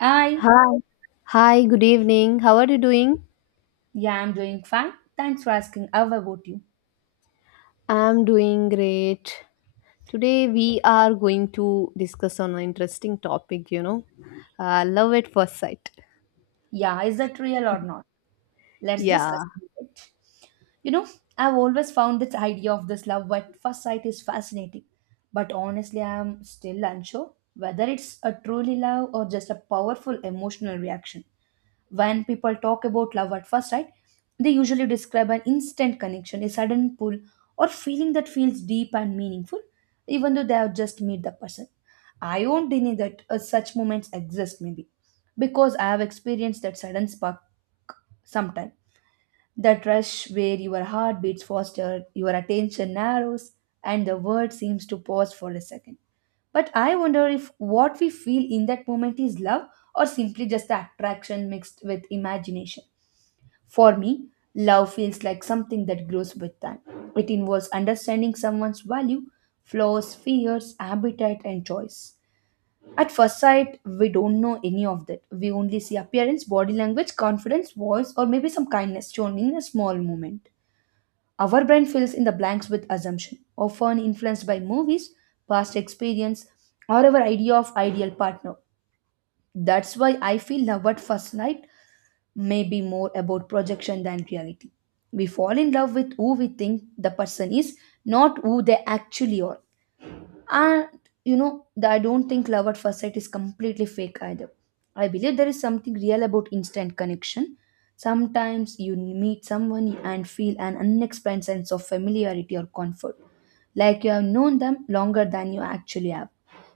I, Hi. Hi, good evening. How are you doing? yeah, I'm doing fine. Thanks for asking. How about you? I'm doing great. Today we are going to discuss on an interesting topic, you know. Love at first sight. Yeah, is that real or not? Let's Yeah. discuss it. You know, I've always found this idea of this love at first sight is fascinating, but honestly, I'm still unsure whether it's a truly love or just a powerful emotional reaction. When people talk about love at first sight, they usually describe an instant connection, a sudden pull, or feeling that feels deep and meaningful, even though they have just met the person. I won't deny that such moments exist, maybe, because I have experienced that sudden spark sometime. That rush where your heart beats faster, your attention narrows, and the world seems to pause for a second. But I wonder if what we feel in that moment is love or simply just the attraction mixed with imagination. For me, love feels like something that grows with time. It involves understanding someone's value, flaws, fears, appetite, and choice. At first sight, we don't know any of that. We only see appearance, body language, confidence, voice, or maybe some kindness shown in a small moment. Our brain fills in the blanks with assumption, often influenced by movies, past experience, or our idea of ideal partner. That's why I feel love at first sight may be more about projection than reality. We fall in love with who we think the person is, not who they actually are. And you know, I don't think love at first sight is completely fake either. I believe there is something real about instant connection. Sometimes you meet someone and feel an unexplained sense of familiarity or comfort, like you have known them longer than you actually have.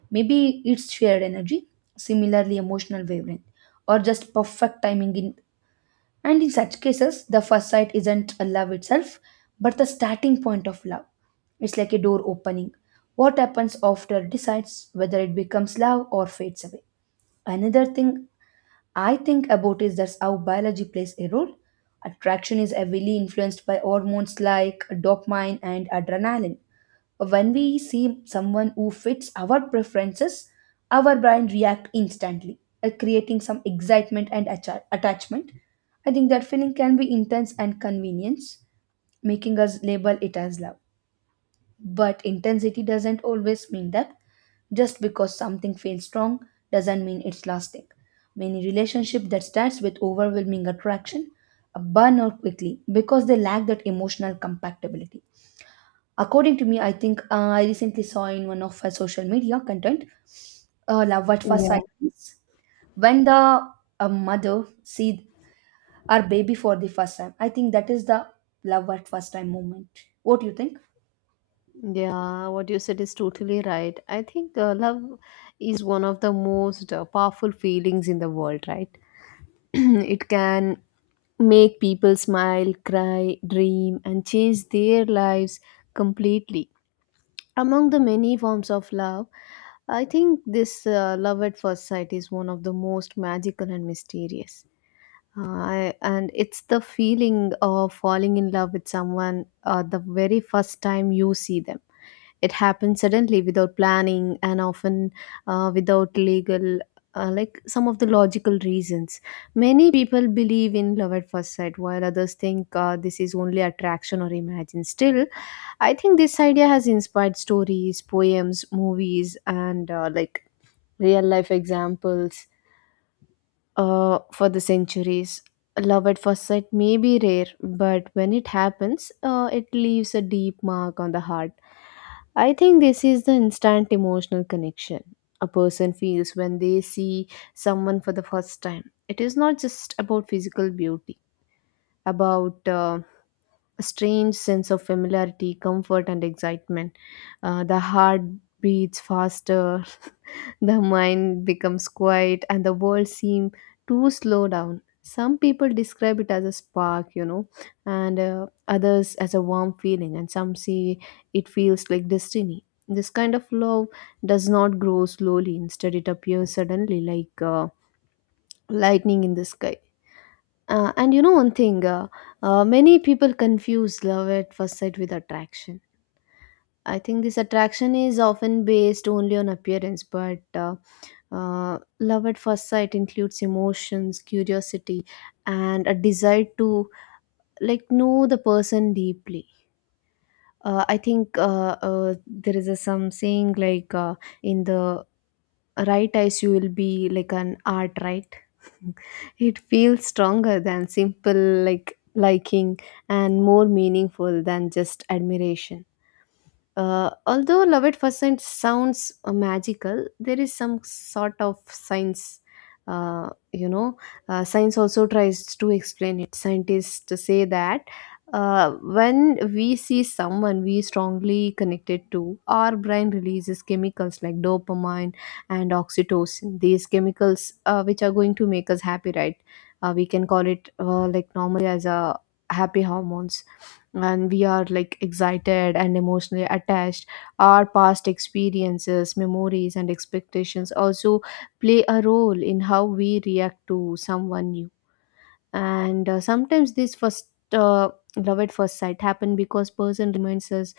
Maybe it's shared energy, similarly emotional wavelength, or just perfect timing in and in such cases, the first sight isn't a love itself, but the starting point of love. It's like a door opening. What happens after decides whether it becomes love or fades away. Another thing I think about is that's how biology plays a role. Attraction is heavily influenced by hormones like dopamine and adrenaline when we see someone who fits our preferences, our brain reacts instantly, creating some excitement and attachment. I think that feeling can be intense and convenience, making us label it as love. But intensity doesn't always mean that just because something feels strong doesn't mean it's lasting. Many relationships that starts with overwhelming attraction burn out quickly because they lack that emotional compatibility. According to me, I think I recently saw in one of her social media content love at first Yeah. sight is when the mother see our baby for the first time. I think that is the love at first time moment. What do you think? Yeah, what you said is totally right. I think love is one of the most powerful feelings in the world, right? It can make people smile, cry, dream, and change their lives completely. Among the many forms of love, I think this love at first sight is one of the most magical and mysterious. And it's the feeling of falling in love with someone the very first time you see them. It happens suddenly without planning and often without legal, like some of the logical reasons. Many people believe in love at first sight, while others think this is only attraction or imagine. Still, I think this idea has inspired stories, poems, movies, and like real life examples for the centuries. Love at first sight may be rare, but when it happens, it leaves a deep mark on the heart. I think this is the instant emotional connection a person feels when they see someone for the first time. It is not just about physical beauty, about a strange sense of familiarity, comfort, and excitement. The heart beats faster. The mind becomes quiet and the world seems to slow down. Some people describe it as a spark, you know, and others as a warm feeling, and some see it feels like destiny. This kind of love does not grow slowly. Instead, it appears suddenly like lightning in the sky. And you know, one thing many people confuse love at first sight with attraction. I think this attraction is often based only on appearance, but love at first sight includes emotions, curiosity, and a desire to like know the person deeply. I think there is a some saying like in the right eyes you will be like an art, right? It feels stronger than simple like liking and more meaningful than just admiration. Although love at first sight sounds magical, there is some sort of science. You know, science also tries to explain it. Scientists say that when we see someone we strongly connected to, our brain releases chemicals like dopamine and oxytocin. These chemicals, which are going to make us happy, right? We can call it like normally as a happy hormones, and we are like excited and emotionally attached. Our past experiences, memories, and expectations also play a role in how we react to someone new. And sometimes this first love at first sight happen because person reminds us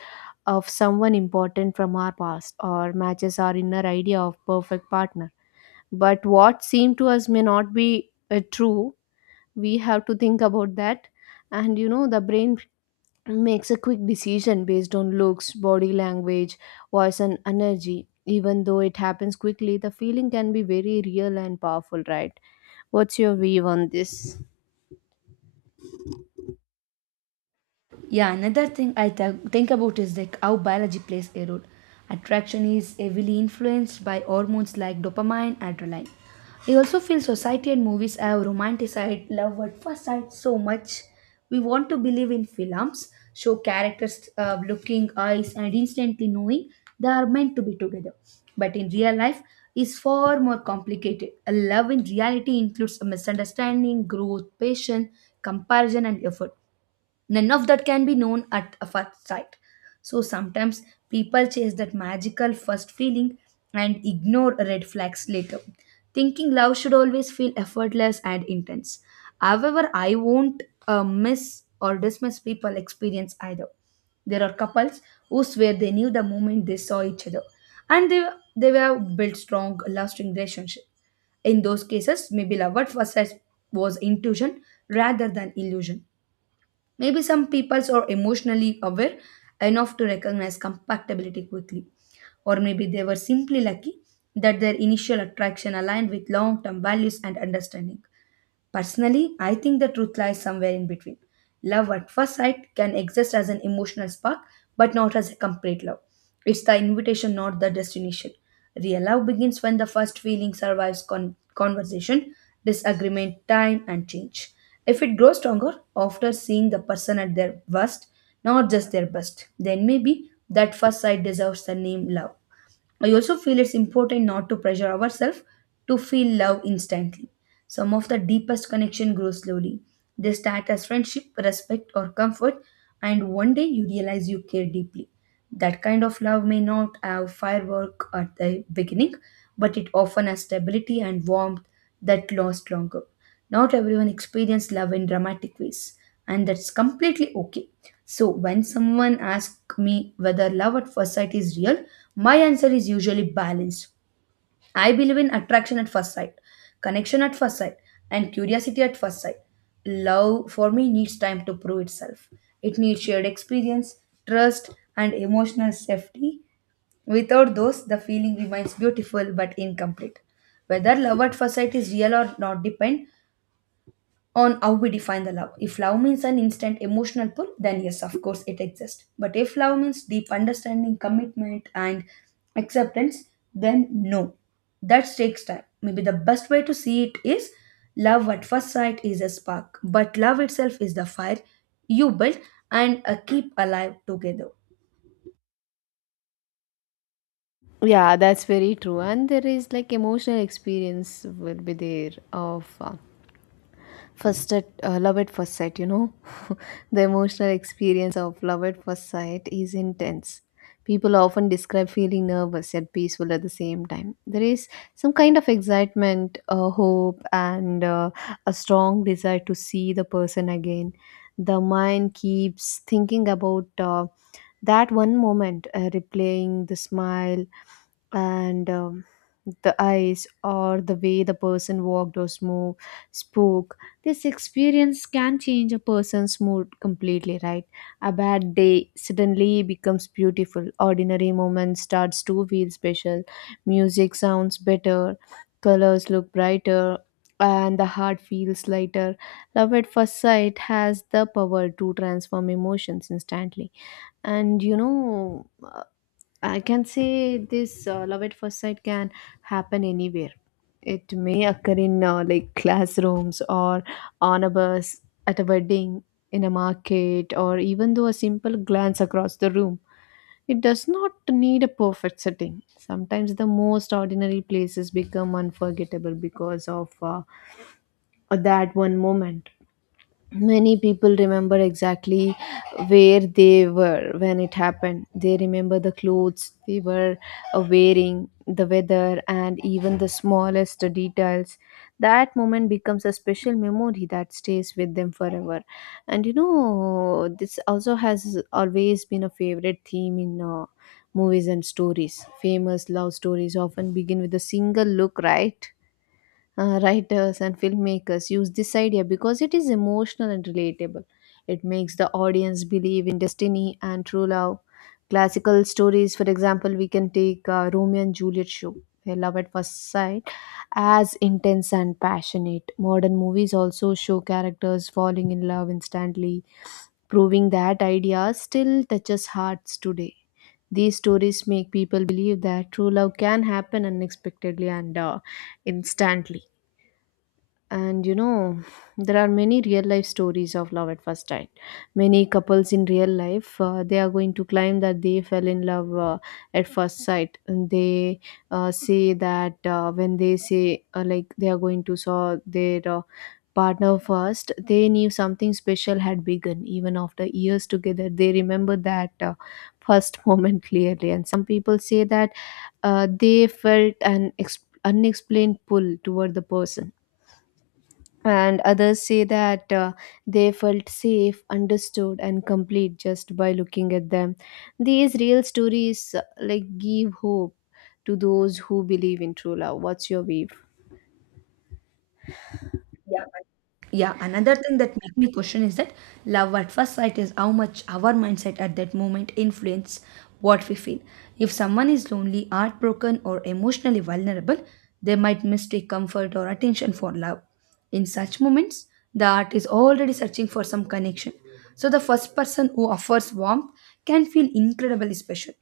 of someone important from our past or matches our inner idea of perfect partner. But what seemed to us may not be true. We have to think about that. And you know, the brain makes a quick decision based on looks, body language, voice, and energy. Even though it happens quickly, the feeling can be very real and powerful, right? What's your view on this? Yeah, another thing I think about is like how biology plays a role. Attraction is heavily influenced by hormones like dopamine, adrenaline. I also feel society and movies have romanticized love at first sight so much. We want to believe in films, show characters looking eyes and instantly knowing they are meant to be together. But in real life, is far more complicated. A love in reality includes a misunderstanding, growth, patience, comparison, and effort. None of that can be known at a first sight. So sometimes people chase that magical first feeling and ignore red flags later, thinking love should always feel effortless and intense. However, I won't miss or dismiss people experience either. There are couples who swear they knew the moment they saw each other, and they were built strong, lasting relationship. In those cases, maybe love at first sight was intuition rather than illusion. Maybe some peoples are emotionally aware enough to recognize compatibility quickly, or maybe they were simply lucky that their initial attraction aligned with long term values and understanding. Personally, I think the truth lies somewhere in between. Love at first sight can exist as an emotional spark, but not as a complete love. It's the invitation, not the destination. Real love begins when the first feeling survives conversation, disagreement, time, and change. If it grows stronger after seeing the person at their worst, not just their best, then maybe that first sight deserves the name love. I also feel it's important not to pressure ourselves to feel love instantly. Some of the deepest connection grow slowly. They start as friendship, respect, or comfort, and one day you realize you care deeply. That kind of love may not have firework at the beginning, but it often has stability and warmth that lasts longer. Not everyone experiences love in dramatic ways, and that's completely okay. So, when someone asks me whether love at first sight is real, my answer is usually balanced. I believe in attraction at first sight, connection at first sight, and curiosity at first sight. Love for me needs time to prove itself. It needs shared experience, trust, and emotional safety. Without those, the feeling remains beautiful but incomplete. Whether love at first sight is real or not depends on how we define the love. If love means an instant emotional pull, then yes, of course, it exists. But if love means deep understanding, commitment, and acceptance, then no. That takes time. Maybe the best way to see it is love at first sight is a spark, but love itself is the fire you build and keep alive together. Yeah, that's very true. And there is like emotional experience will be there of first at love at first sight, you know. The emotional experience of love at first sight is intense. People often describe feeling nervous yet peaceful at the same time. There is some kind of excitement, hope, and a strong desire to see the person again. The mind keeps thinking about that one moment, replaying the smile, and the eyes or the way the person walked or smooth spoke. This experience can change a person's mood completely, right? A bad day suddenly becomes beautiful. Ordinary moments starts to feel special. Music sounds better, colors look brighter, and the heart feels lighter. Love at first sight has the power to transform emotions instantly. And you know, I can say this love at first sight can happen anywhere. It may occur in like classrooms or on a bus, at a wedding, in a market, or even though a simple glance across the room. It does not need a perfect setting. Sometimes the most ordinary places become unforgettable because of that one moment. Many people remember exactly where they were when it happened. They remember the clothes they were wearing, the weather, and even the smallest details. That moment becomes a special memory that stays with them forever. And you know, this also has always been a favorite theme in movies and stories. Famous love stories often begin with a single look, right? Writers and filmmakers use this idea because it is emotional and relatable. It makes the audience believe in destiny and true love. Classical stories, for example, we can take Romeo and Juliet show, where love at first sight, as intense and passionate. Modern movies also show characters falling in love instantly, proving that idea still touches hearts today. These stories make people believe that true love can happen unexpectedly and instantly. And you know, there are many real life stories of love at first sight. Many couples in real life, they are going to claim that they fell in love at first sight. And they say that when they say like they are going to saw their partner first, they knew something special had begun. Even after years together, they remember that first moment clearly. And some people say that they felt an unexplained pull toward the person, and others say that they felt safe, understood, and complete just by looking at them. These real stories like give hope to those who believe in true love. What's your view? Yeah, another thing that make me question is that love at first sight is how much our mindset at that moment influence what we feel. If someone is lonely, heartbroken, or emotionally vulnerable, they might mistake comfort or attention for love. In such moments, the heart is already searching for some connection, so the first person who offers warmth can feel incredibly special.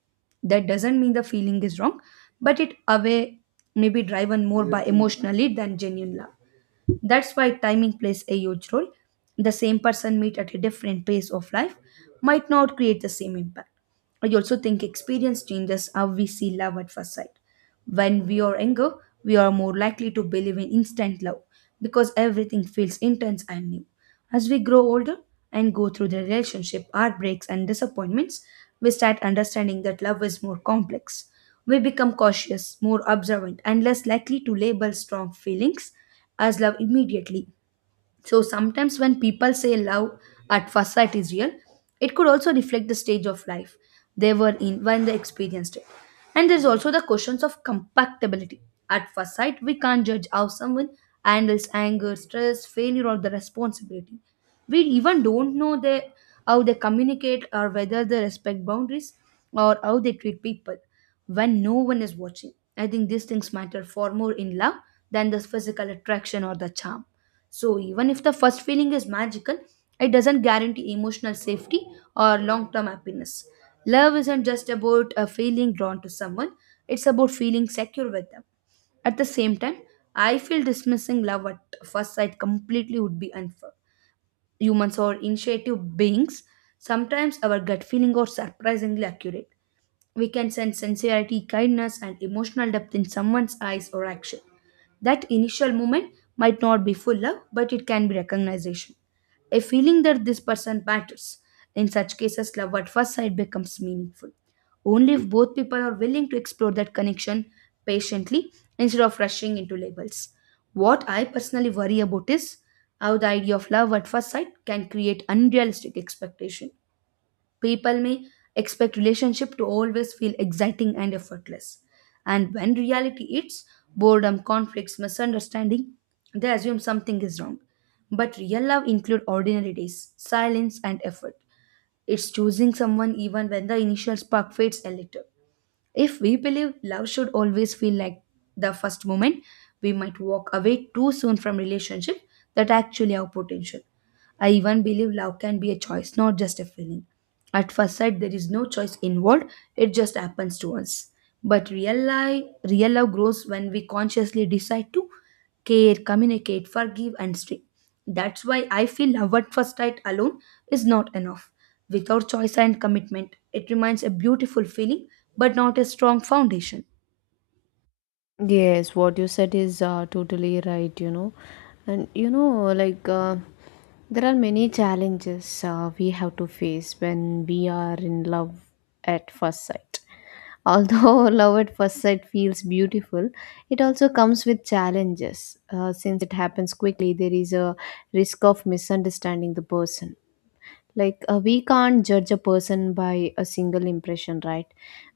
That doesn't mean the feeling is wrong, but it away may be driven more by emotional need than genuine love. That's why timing plays a huge role. The same person meet at a different pace of life might not create the same impact. I also think experience changes how we see love at first sight. When we are younger, we are more likely to believe in instant love because everything feels intense and new. As we grow older and go through the relationship, heartbreaks, and disappointments, we start understanding that love is more complex. We become cautious, more observant, and less likely to label strong feelings as love immediately. So sometimes when people say love at first sight is real, it could also reflect the stage of life they were in when they experienced it. And there's also the questions of compatibility. At first sight, we can't judge how someone handles anger, stress, failure, or the responsibility. We even don't know they, how they communicate or whether they respect boundaries or how they treat people when no one is watching. I think these things matter far more in love than the physical attraction or the charm. So, even if the first feeling is magical, it doesn't guarantee emotional safety or long term happiness. Love isn't just about a feeling drawn to someone, it's about feeling secure with them. At the same time, I feel dismissing love at first sight completely would be unfair. Humans are intuitive beings. Sometimes our gut feeling are surprisingly accurate. We can sense sincerity, kindness, and emotional depth in someone's eyes or action. That initial moment might not be full love, but it can be recognition. A feeling that this person matters. In such cases, love at first sight becomes meaningful. Only if both people are willing to explore that connection patiently instead of rushing into labels. What I personally worry about is how the idea of love at first sight can create unrealistic expectation. People may expect relationship to always feel exciting and effortless. And when reality hits, boredom, conflicts, misunderstanding, they assume something is wrong. But real love includes ordinary days, silence and effort. It's choosing someone even when the initial spark fades a little. If we believe love should always feel like the first moment, we might walk away too soon from relationship that actually have potential. I even believe love can be a choice, not just a feeling. At first sight, there is no choice involved, it just happens to us. But real life, real love grows when we consciously decide to care, communicate, forgive, and stay. That's why I feel love at first sight alone is not enough. Without choice and commitment, it remains a beautiful feeling but not a strong foundation. Yes, what you said is totally right. You know, and you know, there are many challenges we have to face when we are in love at first sight. Although love at first sight feels beautiful, it also comes with challenges. Since it happens quickly, there is a risk of misunderstanding the person. Like, we can't judge a person by a single impression, right?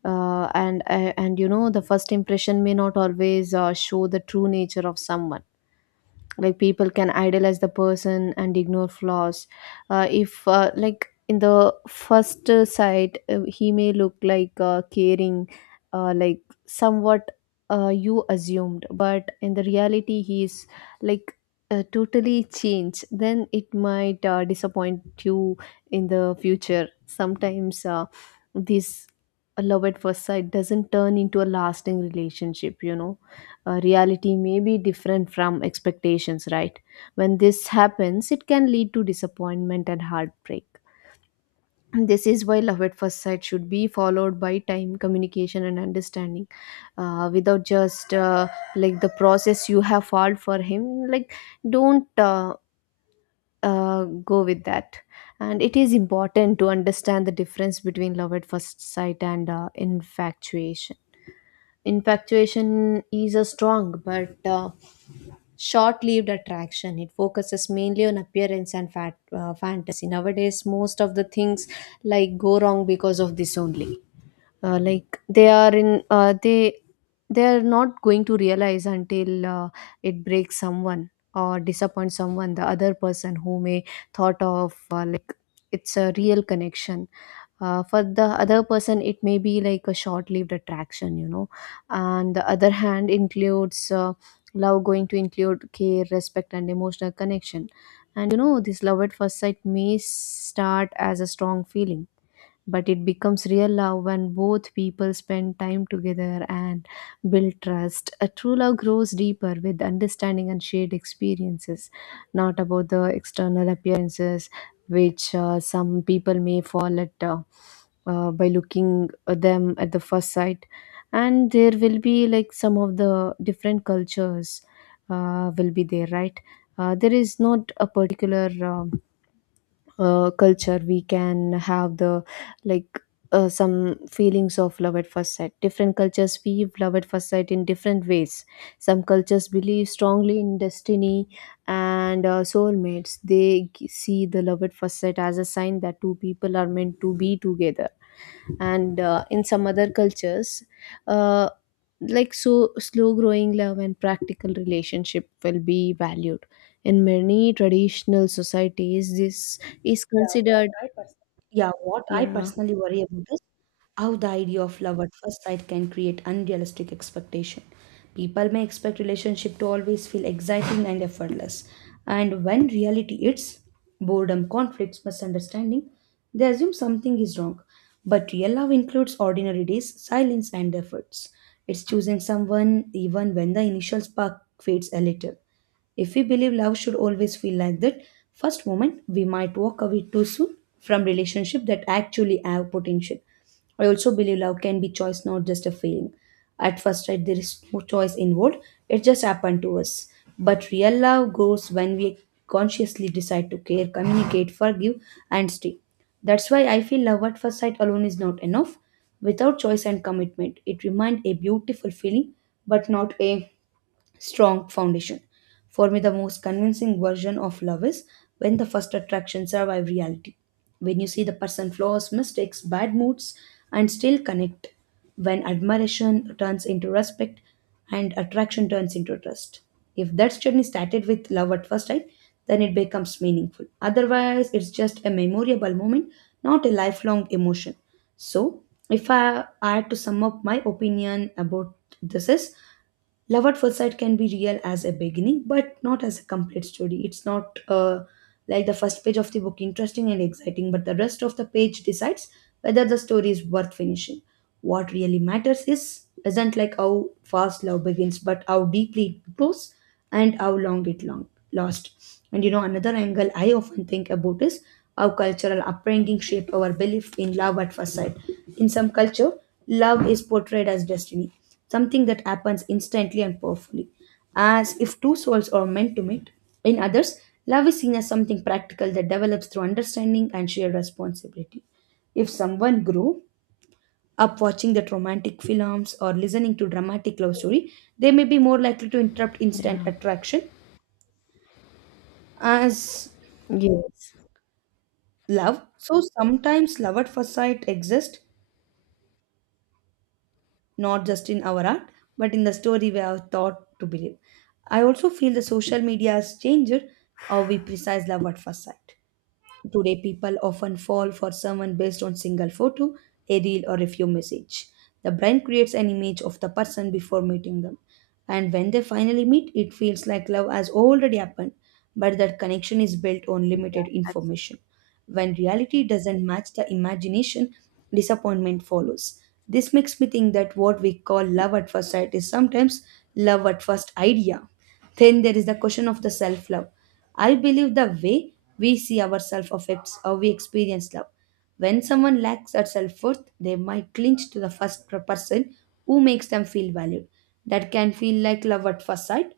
And you know, the first impression may not always show the true nature of someone. Like people can idolize the person and ignore flaws. If like in the first sight he may look like caring like somewhat you assumed, but in the reality he is like totally changed, then it might disappoint you in the future. Sometimes this love at first sight doesn't turn into a lasting relationship, you know. Reality may be different from expectations, right? When this happens, it can lead to disappointment and heartbreak. And this is why love at first sight should be followed by time, communication, and understanding. Without just like the process you have followed for him, like don't go with that. And it is important to understand the difference between love at first sight and infatuation. Infatuation is a strong but short lived attraction. It focuses mainly on appearance and fantasy. Nowadays, most of the things like go wrong because of this only. They they are not going to realize until it breaks someone or disappoints someone. The other person who may thought of like it's a real connection for the other person, it may be like a short-lived attraction, you know. And the other hand includes love going to include care, respect, and emotional connection. And you know, this love at first sight may start as a strong feeling, but it becomes real love when both people spend time together and build trust. A true love grows deeper with understanding and shared experiences, not about the external appearances, which some people may fall at by looking at them at the first sight. And there will be like some of the different cultures will be there, right? There is not a particular. Culture we can have the like some feelings of love at first sight. Different cultures view love at first sight in different ways. Some cultures believe strongly in destiny and soulmates. They see the love at first sight as a sign that two people are meant to be together. And in some other cultures, uh, like so slow growing love and practical relationship will be valued. In many traditional societies this is considered Yeah, what I yeah. personally worry about is how the idea of love at first sight can create unrealistic expectation. People may expect relationship to always feel exciting and effortless, and when reality hits, boredom, conflicts, misunderstanding, they assume something is wrong. But real love includes ordinary days, silence, and efforts. It's choosing someone even when the initial spark fades a little. If we believe love should always feel like that first moment, we might walk away too soon from relationships that actually have potential. I also believe love can be choice, not just a feeling. At first sight, there is no choice involved, it just happened to us. But real love grows when we consciously decide to care, communicate, forgive, and stay. That's why I feel love at first sight alone is not enough. Without choice and commitment, it remains a beautiful feeling, but not a strong foundation. For me, the most convincing version of love is when the first attraction survive reality. When you see the person flaws, mistakes, bad moods, and still connect. When admiration turns into respect and attraction turns into trust. If that journey started with love at first sight, then it becomes meaningful. Otherwise, it's just a memorable moment, not a lifelong emotion. So, if I had to sum up my opinion about this is: love at first sight can be real as a beginning but not as a complete story. It's not like the first page of the book, interesting and exciting, but the rest of the page decides whether the story is worth finishing. What really matters is isn't like how fast love begins but how deeply it grows and how long it long lasts. And another angle I often think about is how cultural upbringing shape our belief in love at first sight. In some culture, love is portrayed as destiny, something that happens instantly and powerfully, as if two souls are meant to meet. In others, love is seen as something practical that develops through understanding and shared responsibility. If someone grew up watching that romantic films or listening to dramatic love story, they may be more likely to interrupt instant Yeah. attraction as Yes. love. So sometimes love at first sight exists not just in our art, but in the story we are taught to believe. I also feel the social media has changed how we precise love at first sight. Today, people often fall for someone based on single photo, a reel, or a few message. The brain creates an image of the person before meeting them, and when they finally meet, it feels like love has already happened, but that connection is built on limited information. When reality doesn't match the imagination, disappointment follows. This makes me think that what we call love at first sight is sometimes love at first idea. Then there is the question of the self love. I believe the way we see ourselves affects how we experience love. When someone lacks their self worth, they might clinch to the first person who makes them feel valued. That can feel like love at first sight,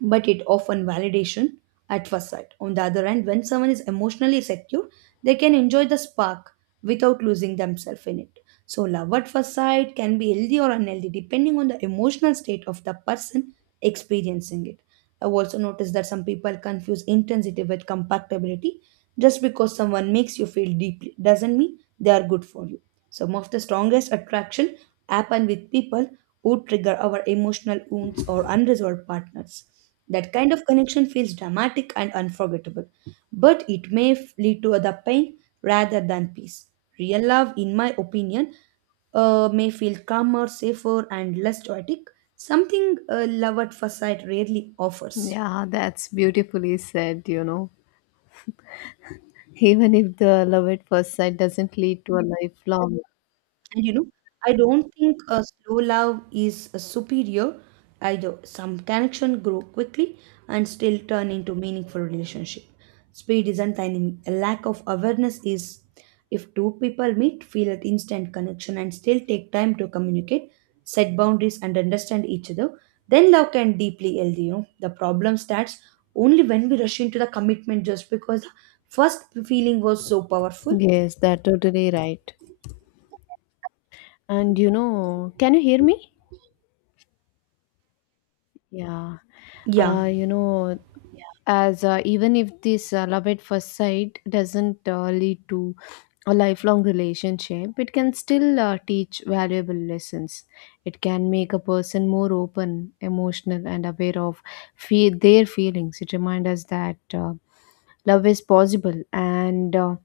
but it often validation at first sight. On the other hand, when someone is emotionally secure, they can enjoy the spark without losing themselves in it. So love at first sight can be healthy or unhealthy depending on the emotional state of the person experiencing it. I've also noticed that some people confuse intensity with compatibility. Just because someone makes you feel deeply doesn't mean they are good for you. Some of the strongest attraction happen with people who trigger our emotional wounds or unresolved partners. That kind of connection feels dramatic and unforgettable, but it may lead to other pain rather than peace. Real love, in my opinion, may feel calmer, safer, and less chaotic, something love at first sight rarely offers. Yeah, that's beautifully said, you know. Even if the love at first sight doesn't lead to a lifelong And I don't think a slow love is a superior either. Some connection grow quickly and still turn into meaningful relationship. Speed isn't the enemy. A lack of awareness is. If two people meet, feel an instant connection and still take time to communicate, set boundaries and understand each other, then love can deeply healthy. The problem starts only when we rush into the commitment just because the first feeling was so powerful. yes that totally right. And you know, can you hear me? Yeah. Yeah. You know, as Even if this love at first sight doesn't lead to a lifelong relationship, it can still teach valuable lessons. It can make a person more open, emotional, and aware of their feelings. It reminds us that love is possible and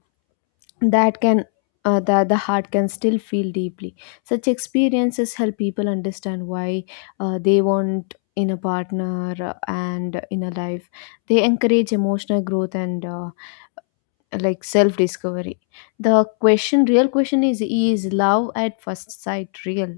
that can that the heart can still feel deeply. Such experiences help people understand why they want in a partner and in a life. They encourage emotional growth and self discovery. The question real question is love at first sight real?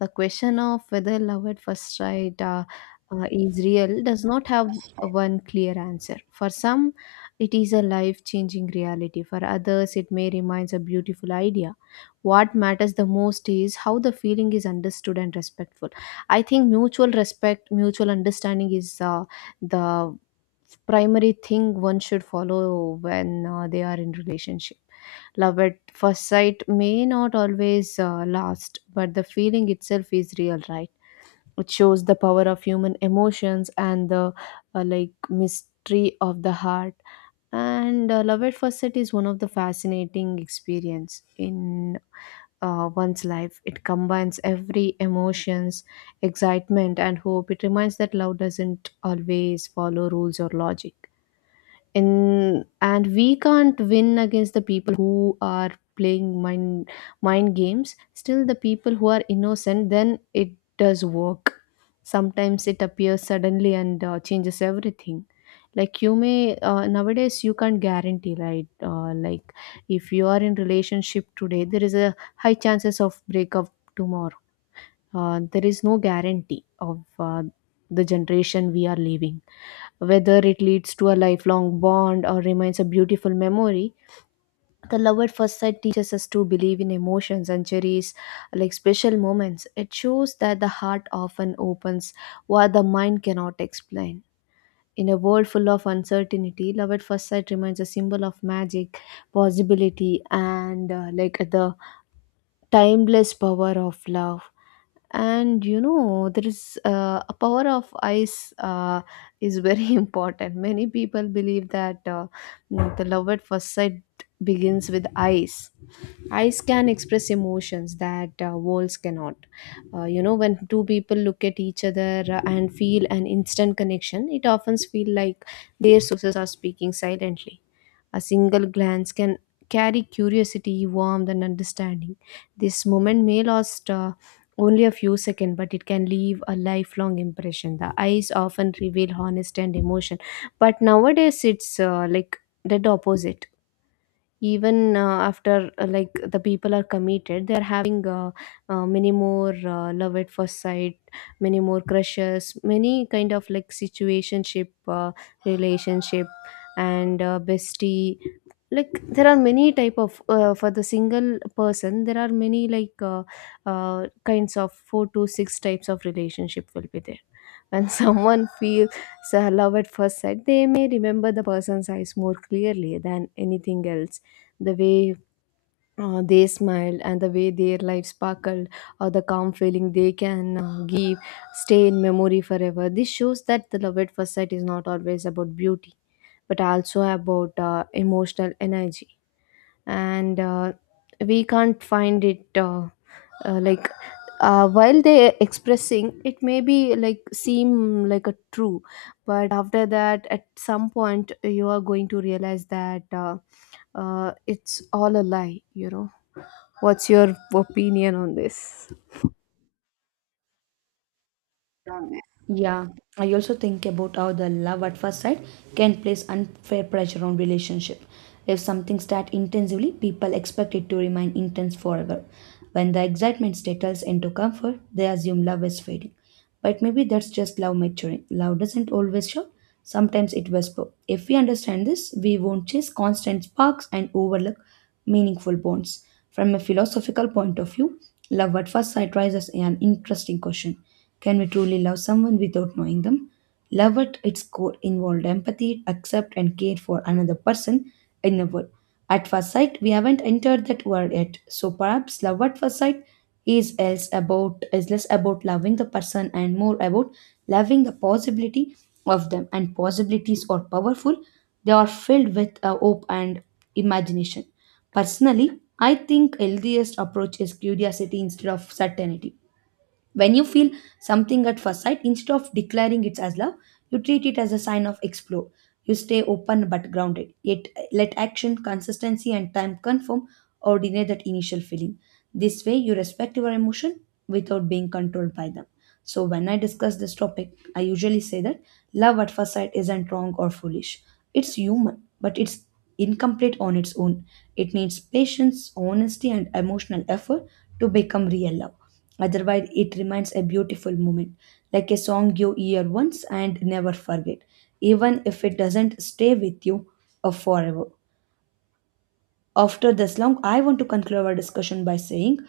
The question of whether love at first sight is real does not have one clear answer. For some, it is a life changing reality. For others, it may remain a beautiful idea. What matters the most is how the feeling is understood and respectful. I think mutual respect, mutual understanding is the primary thing one should follow when they are in relationship. Love at first sight may not always last, but the feeling itself is real, right? It shows the power of human emotions and the mystery of the heart. And Love at first sight is one of the fascinating experience in one's life. It combines every emotions, excitement, and hope. It reminds that love doesn't always follow rules or logic in, and we can't win against the people who are playing mind games. Still, the people who are innocent, then it does work. Sometimes it appears suddenly and changes everything. Like, you may nowadays you can't guarantee, right? Like if you are in relationship today, there is a high chances of breakup tomorrow. There is no guarantee of the generation we are living. Whether it leads to a lifelong bond or remains a beautiful memory, the love at first sight teaches us to believe in emotions and cherish special moments. It shows that the heart often opens what the mind cannot explain. In a world full of uncertainty, love at first sight remains a symbol of magic, possibility, and the timeless power of love. And you know, there is a power of eyes, is very important. Many people believe that the love at first sight begins with eyes. Eyes can express emotions that words cannot. You know, when two people look at each other and feel an instant connection, it often feels like their sources are speaking silently. A single glance can carry curiosity, warmth, and understanding. This moment may last only a few seconds, but it can leave a lifelong impression. The eyes often reveal honesty and emotion, but nowadays it's the opposite. Even after, the people are committed, they're having many more love at first sight, many more crushes, many kind of like situationship, relationship, and bestie. Like, there are many type of for the single person, there are many like kinds of four to six types of relationship will be there. When someone feels love at first sight, they may remember the person's eyes more clearly than anything else. The way they smiled and the way their life sparkled or the calm feeling they can give stay in memory forever. This shows that the love at first sight is not always about beauty, but also about emotional energy. And We can't find it, uh, like while they expressing it may be like seem like a true, but after that at some point you are going to realize that it's all a lie, you know? What's your opinion on this? Yeah, I also think about how the love at first sight can place unfair pressure on relationship. If something starts intensively, people expect it to remain intense forever. When the excitement settles into comfort, they assume love is fading. But maybe that's just love maturing. Love doesn't always show. Sometimes it whispers. If we understand this, we won't chase constant sparks and overlook meaningful bonds. From a philosophical point of view, love at first sight raises an interesting question. Can we truly love someone without knowing them? Love at its core involved empathy, accept, and care for another person in the world. At first sight, we haven't entered that world yet, so perhaps love at first sight is less about loving the person and more about loving the possibility of them. And possibilities are powerful; they are filled with hope and imagination. Personally, I think healthiest approach is curiosity instead of certainty. When you feel something at first sight, instead of declaring it as love, you treat it as a sign of explore. You stay open but grounded, yet let action, consistency, and time confirm or deny that initial feeling. This way, you respect your emotion without being controlled by them. So, when I discuss this topic, I usually say that love at first sight isn't wrong or foolish. It's human, but it's incomplete on its own. It needs patience, honesty, and emotional effort to become real love. Otherwise, it remains a beautiful moment, like a song you hear once and never forget, even if it doesn't stay with you forever. After this long, I want to conclude our discussion by saying,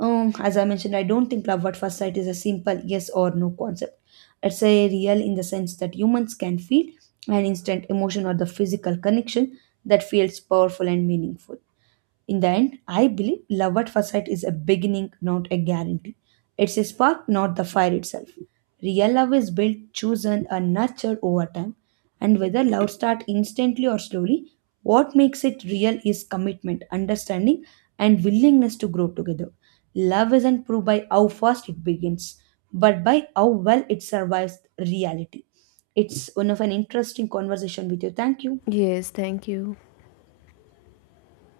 as I mentioned, I don't think love at first sight is a simple yes or no concept. It's a real in the sense that humans can feel an instant emotion or the physical connection that feels powerful and meaningful. In the end, I believe love at first sight is a beginning, not a guarantee. It's a spark, not the fire itself. Real love is built, chosen, and nurtured over time. And whether love starts instantly or slowly, what makes it real is commitment, understanding, and willingness to grow together. Love isn't proved by how fast it begins, but by how well it survives reality. It's one of an interesting conversation with you. Thank you. Yes, thank you.